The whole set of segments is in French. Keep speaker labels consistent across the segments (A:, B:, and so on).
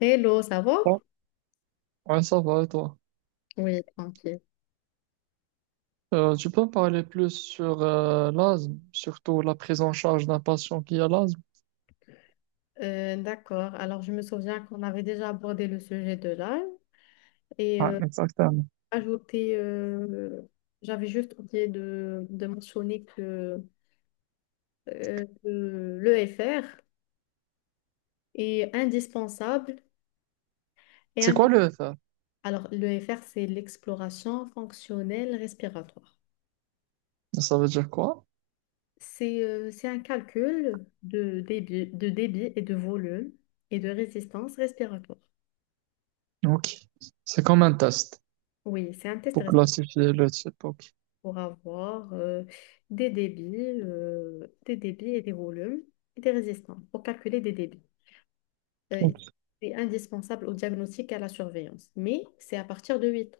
A: Hello, ça va?
B: Ouais, ouais, ça va, et toi?
A: Oui, tranquille.
B: Tu peux me parler plus sur l'asthme, surtout la prise en charge d'un patient qui a l'asthme?
A: D'accord. Alors, je me souviens qu'on avait déjà abordé le sujet de l'âge et
B: Ouais, exactement.
A: ajouté, j'avais juste oublié de mentionner que l'EFR est indispensable. Et
B: C'est quoi
A: indi-
B: le FR?
A: Alors, l'EFR, c'est l'exploration fonctionnelle respiratoire.
B: Ça veut dire quoi?
A: C'est un calcul de débit et de volume et de résistance respiratoire.
B: Ok. C'est comme un test
A: Oui, c'est un test
B: pour classifier le type. Ok.
A: pour avoir des débits, des débits et des volumes et des résistances pour calculer des débits. Euh,
B: Ok.
A: c'est indispensable au diagnostic et à la surveillance, mais c'est à partir de 8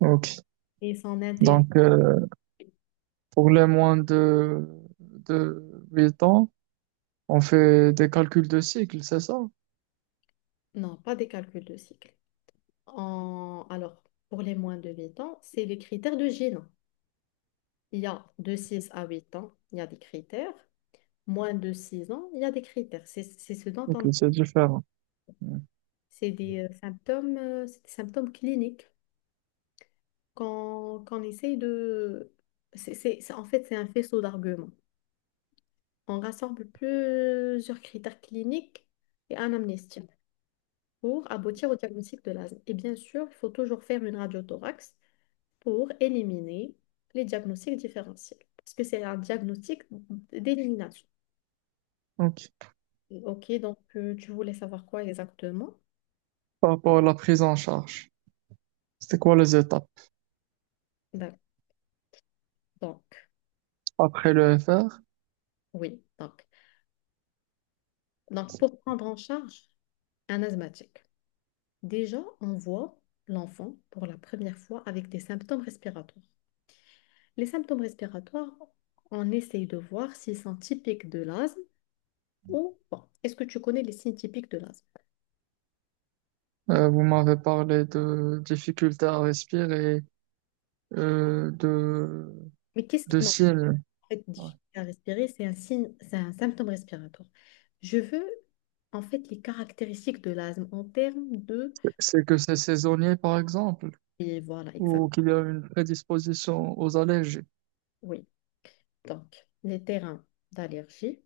B: Ok.
A: et s'en intéresse.
B: Donc, pour les moins de 8 ans, on fait des calculs de cycle, c'est ça?
A: Non, pas des calculs de cycle. Alors, pour les moins de 8 ans, c'est les critères de GINA. Il y a de 6 à 8 ans, il y a des critères. Moins de 6 ans, il y a des critères. C'est ce dont
B: Ok,
A: on...
B: c'est différent. Mm.
A: C'est des symptômes cliniques qu'on essaye de... En fait, c'est un faisceau d'arguments. On rassemble plusieurs critères cliniques et un amnistie pour aboutir au diagnostic de l'asthme. Et bien sûr, il faut toujours faire une radiothorax pour éliminer les diagnostics différentiels, parce que c'est un diagnostic d'élimination.
B: Ok.
A: OK, donc tu voulais savoir quoi exactement?
B: Par rapport à la prise en charge, c'était quoi les étapes?
A: D'ac- Donc,
B: Après le FR?
A: oui, donc pour prendre en charge un asthmatique. Déjà, on voit l'enfant pour la première fois avec des symptômes respiratoires. Les symptômes respiratoires, on essaye de voir s'ils sont typiques de l'asthme ou pas. Est-ce que tu connais les signes typiques de l'asthme?
B: Vous m'avez parlé de difficultés à respirer, euh, de, de
A: Non,
B: ciel.
A: en fait,
B: Ouais.
A: difficulté à respirer, c'est un signe, c'est un symptôme respiratoire. Je veux, en fait, les caractéristiques de l'asthme en termes de...
B: C'est que c'est saisonnier, par exemple,
A: Et voilà, exact.
B: ou qu'il y a une prédisposition aux allergies.
A: Oui. Donc, les terrains d'allergie.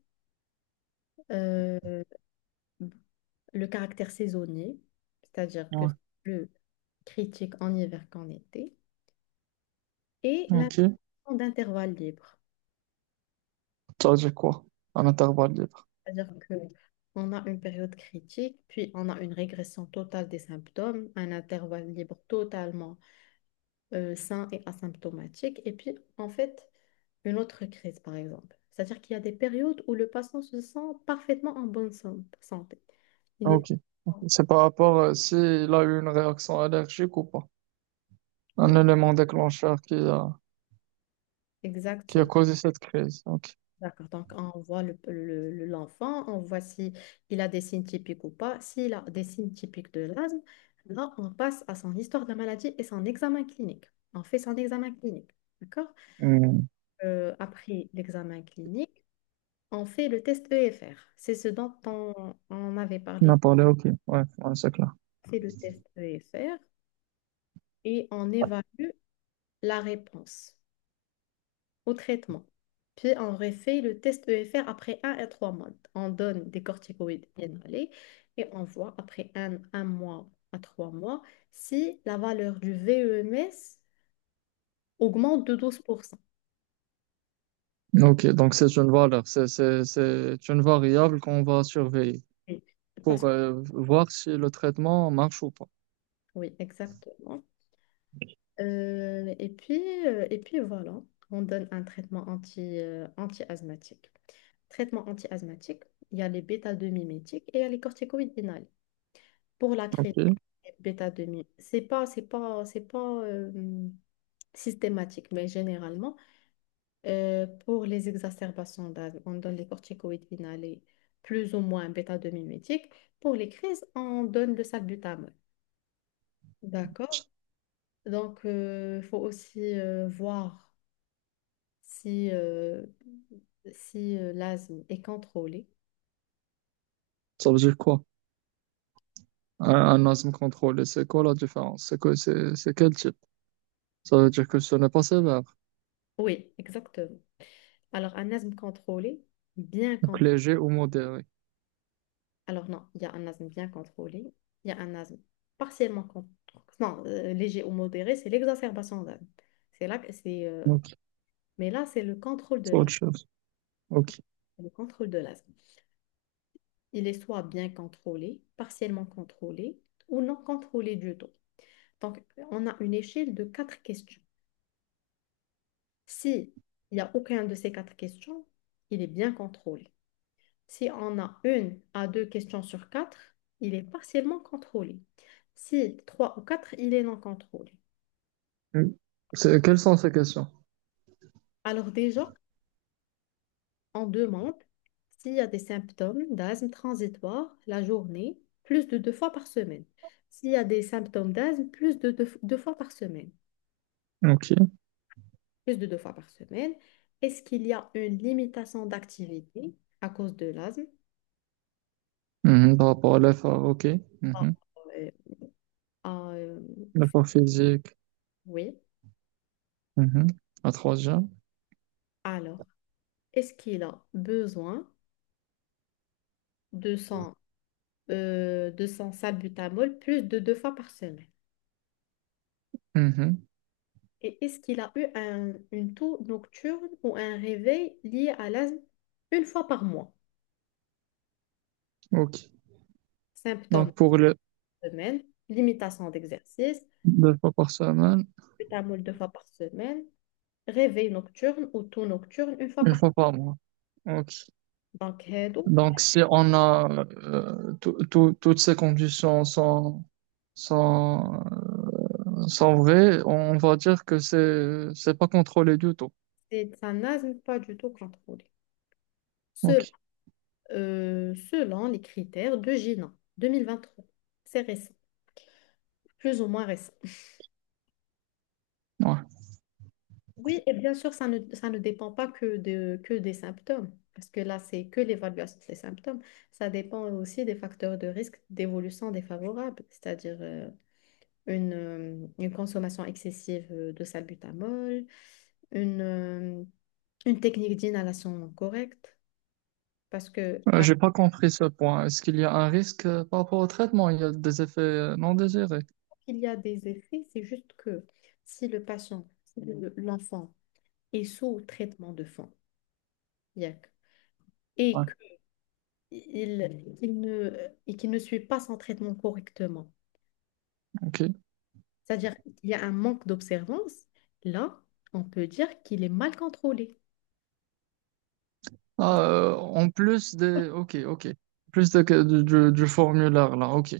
A: euh, le caractère saisonnier, c'est-à-dire que
B: Ouais.
A: c'est plus critique en hiver qu'en été, et la
B: Ok.
A: notion d'intervalle libre,
B: Ça veut dire quoi? Un intervalle libre.
A: c'est-à-dire que on a une période critique, puis on a une régression totale des symptômes, un intervalle libre totalement sain et asymptomatique, et puis en fait une autre crise par exemple. C'est-à-dire qu'il y a des périodes où le patient se sent parfaitement en bonne santé. Il
B: Ah,
A: n'est
B: ok. Ok.
A: pas...
B: C'est par rapport à s'il a eu une réaction allergique ou pas. Un
A: Oui,
B: élément déclencheur
A: exact.
B: qui a causé cette crise. Ok.
A: D'accord, donc on voit l'enfant, on voit si il a des signes typiques ou pas. S'il a des signes typiques de l'asthme, là, on passe à son histoire de la maladie et son examen clinique. On fait son examen clinique, d'accord?
B: Hmm.
A: Après l'examen clinique, on fait le test EFR. C'est ce dont on avait
B: On
A: parlé,
B: a parlé, ok. Ouais, ouais, c'est clair.
A: c'est le test EFR et on évalue la réponse au traitement. Puis on refait le test EFR après 1 à 3 mois. On donne des corticoïdes inhalés et on voit après un mois à 3 mois si la valeur du VEMS augmente de 12%.
B: Ok, donc c'est une valeur, c'est une variable qu'on va surveiller
A: Oui.
B: pour
A: Parce que,
B: voir si le traitement marche ou pas.
A: oui, exactement. Euh, et puis, et puis voilà, on donne un traitement anti, anti-asthmatique. Traitement anti-asthmatique, il y a les bêta-2-mimétiques et il y a les corticoïdes inhalés. Pour la créer
B: Ok.
A: bêta 2000. C'est pas systématique, mais généralement, pour les exacerbations d'asthme, on donne les corticoïdes inhalés, plus ou moins bêta 2 mimétiques. Pour les crises, on donne le salbutamol. D'accord? Donc, il faut aussi voir si, si l'asthme est contrôlé.
B: Ça veut dire quoi? Un asthme contrôlé, c'est quoi la différence? C'est quel type? Ça veut dire que ce n'est pas sévère,
A: Oui, exactement. Alors, un asthme contrôlé, bien
B: donc
A: contrôlé.
B: léger ou modéré.
A: Alors non, il y a un asthme bien contrôlé, il y a un asthme partiellement con- non, léger ou modéré, c'est l'exacerbation d'asthme. C'est là que c'est
B: Ok.
A: mais là c'est le contrôle de
B: C'est
A: l'asthme.
B: autre chose. Ok.
A: Le contrôle de l'asthme. Il est soit bien contrôlé, partiellement contrôlé ou non contrôlé du tout. Donc on a une échelle de quatre questions. Si il n'y a aucun de ces quatre questions, il est bien contrôlé. Si on a une à deux questions sur quatre, il est partiellement contrôlé. Si trois ou quatre, il est non contrôlé.
B: Mm. C'est, quelles sont ces questions?
A: Alors déjà, on demande s'il y a des symptômes d'asthme transitoire la journée, plus de deux fois par semaine. S'il y a des symptômes d'asthme, plus de deux fois par semaine.
B: Ok.
A: Plus de deux fois par semaine. Est-ce qu'il y a une limitation d'activité à cause de l'asthme?
B: Mhm. Par rapport à l'effort, ok.
A: Ah,
B: Mhm.
A: euh, ah,
B: L'effort physique.
A: oui.
B: Mhm. La troisième.
A: Alors, est-ce qu'il a besoin de son, de son salbutamol plus de deux fois par semaine?
B: Mhm.
A: Et est-ce qu'il a eu une toux nocturne ou un réveil lié à l'asthme une fois par mois?
B: Ok.
A: Symptômes
B: Donc, pour le
A: par semaine, limitation d'exercice,
B: deux fois par semaine,
A: pétamol deux fois par semaine, réveil nocturne ou toux nocturne une fois
B: une
A: par
B: fois
A: mois.
B: par mois. Ok.
A: Donc, هادو,
B: Donc, si on a toutes ces conditions sont, sont vraies, on va dire que c'est pas contrôlé du tout.
A: c'est un asthme pas du tout contrôlé.
B: Ok.
A: Selon, selon les critères de GINA 2023. C'est récent, plus ou moins récent.
B: Ouais.
A: Oui, et bien sûr, ça ne dépend pas que, de, que des symptômes, parce que là, c'est que l'évaluation des symptômes. Ça dépend aussi des facteurs de risque d'évolution défavorable, c'est-à-dire une consommation excessive de salbutamol, une, euh, une technique d'inhalation correcte, parce que alors
B: J'ai pas compris ce point. Est-ce qu'il y a un risque par rapport au traitement? Il y a des effets non désirés.
A: qu'il y a des effets, c'est juste que si le patient, si le- l'enfant est sous traitement de fond, IAC, et
B: Ouais.
A: il, il ne, qu'il ne suit pas son traitement correctement.
B: Ok.
A: C'est-à-dire qu'il y a un manque d'observance, là, on peut dire qu'il est mal contrôlé.
B: En plus des. Ok, ok. Plus de, du- Du formulaire là. Ok.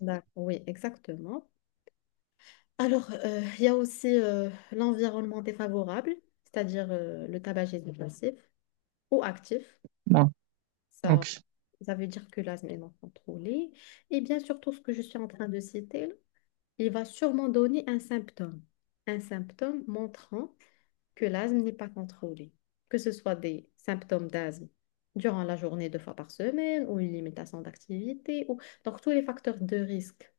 A: Oui, exactement. Alors, il y a aussi l'environnement défavorable, c'est-à-dire le tabagisme passif ou actif.
B: Ouais.
A: Ça,
B: Ok.
A: ça veut dire que l'asthme est non contrôlé. Et bien sûr, tout ce que je suis en train de citer, là, il va sûrement donner un symptôme. Un symptôme montrant que l'asthme n'est pas contrôlé, que ce soit des symptômes d'asthme durant la journée deux fois par semaine ou une limitation d'activité, ou... donc tous les facteurs de risque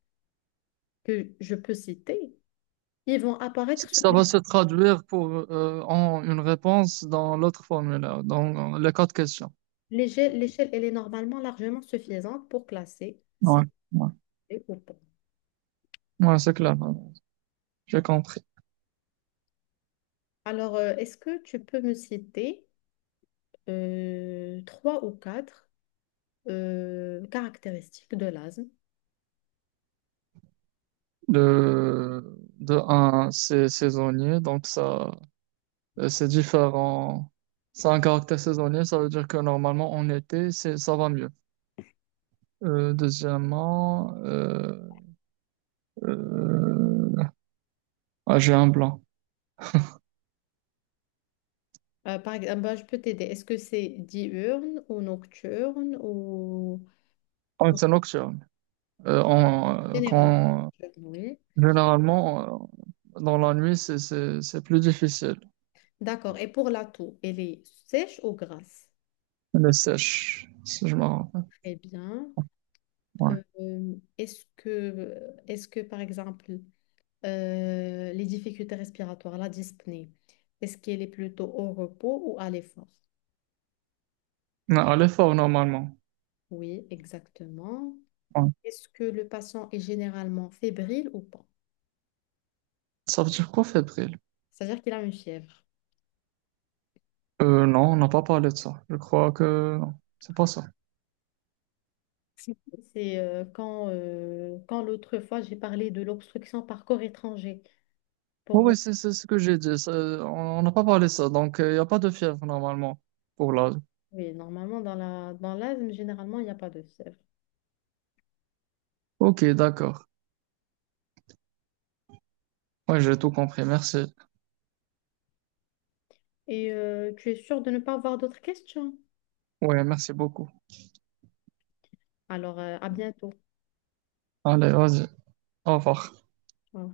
A: que je peux citer, ils vont apparaître sur
B: Ça va se traduire pour en une réponse dans l'autre formulaire, dans les quatre questions.
A: l'échelle, elle est normalement largement suffisante pour classer
B: Ouais,
A: si
B: ouais,
A: c'est ou pas.
B: ouais, c'est clair. Ouais. J'ai compris.
A: Alors, est-ce que tu peux me citer trois ou quatre caractéristiques de l'asthme?
B: De, de un, c'est saisonnier, donc ça, c'est différent. Ça a un caractère saisonnier, ça veut dire que normalement en été, ça va mieux. Deuxièmement, euh, ah, j'ai un blanc.
A: Par exemple, bah, je peux t'aider. Est-ce que c'est diurne ou nocturne? Ou
B: Ah, c'est nocturne. Euh, en- euh,
A: Généralement,
B: quand,
A: oui.
B: Généralement, dans la nuit, c'est plus difficile.
A: D'accord. Et pour la toux, elle est sèche ou grasse?
B: Elle est sèche, si je me rappelle.
A: Très bien.
B: Ouais.
A: Est-ce que, par exemple, les difficultés respiratoires, la dyspnée, est-ce qu'elle est plutôt au repos ou à l'effort?
B: Non, elle est forte normalement.
A: Oui, exactement.
B: Ouais.
A: Est-ce que le patient est généralement fébrile ou pas?
B: Ça veut dire quoi, fébrile?
A: C'est-à-dire qu'il a une fièvre.
B: Non, on n'a pas parlé de ça. Je crois que non, c'est pas ça.
A: C'est quand, quand l'autre fois, j'ai parlé de l'obstruction par corps étranger. Pour
B: Oh, oui, c'est ce que j'ai dit. On n'a pas parlé de ça. Donc, il n'y a pas de fièvre normalement pour l'âge.
A: Oui, normalement, dans dans l'asthme, généralement, il n'y a pas de fièvre.
B: Ok, d'accord. Ouais, j'ai tout compris. Merci.
A: Et tu es sûr de ne pas avoir d'autres questions?
B: Ouais, merci beaucoup.
A: Alors, à bientôt.
B: Allez, vas-y. Au revoir.
A: Au